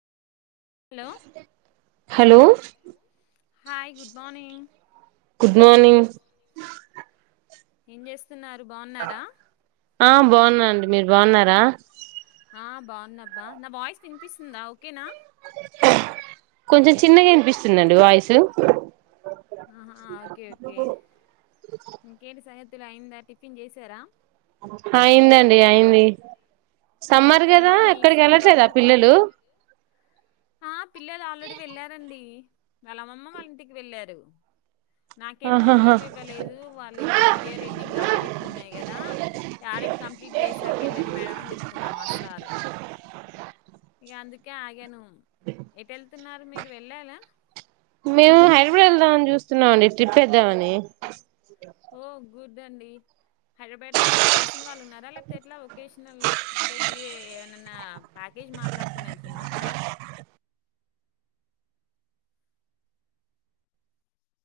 Hello hello hi good morning good morning ఏంజేస్ స్తున్నారు బాగున్నారా ఆ బాగున్నాండి మీరు బాగున్నాను. బాగున్నారా బాగున్నారా? ఆ బాగున్నాబ్బా నా వాయిస్ తినిపిస్తుందా ఓకేనా కొంచెం చిన్నగా వినిపిస్తుందండి వాయిసు ఆహా ఓకే ఓకే ఇంకేంటి సంగ తులు అయిందా టిఫిన్ చేసారా అయిందండి అయింది సమ్మర్ కదా ఏంటి ఎక్కడికి నీరసంగా వెళ్ళట్లేదా మాట్లాడుతున్నా పిల్లలు ఆ పిల్లలు ఆల్రెడీ వెళ్లారండి ఏ వాళ్ళమ్మ వాళ్ళ ఇంటికి వెళ్ళారు నాకేమో ఆహాహా లీవ్ ఇవ్వలేదు వాళ్ళ ఇప్పుడు ఇయర్ ఎండింగ్ ఆడిట్లు ఉన్నాయి కదా ఆడిట్ కంప్లీట్ చేసాక వెల్లండి మేడం అని చెప్తున్నారు మా సారు ఇంకా అందుక కే ఆగాను ఎటు వెళ్తున్నారు మీరు వెళ్ళాలా మేము హైదరాబాద్ వెలదామని చూస్తున్నామ అండి ట్రిప్ వేదమని ఓ గుడ్ ఇదండి హైదరాబాద్ లో అంటే తెలిసిన వాళ్ళు ఉన్నారా లేకపోతే ఎట్లా వొకేషనల్ అంటే మీరే అన్న ప్యాకేజీ మాట్లాడుకొని వెళ్తున్నారా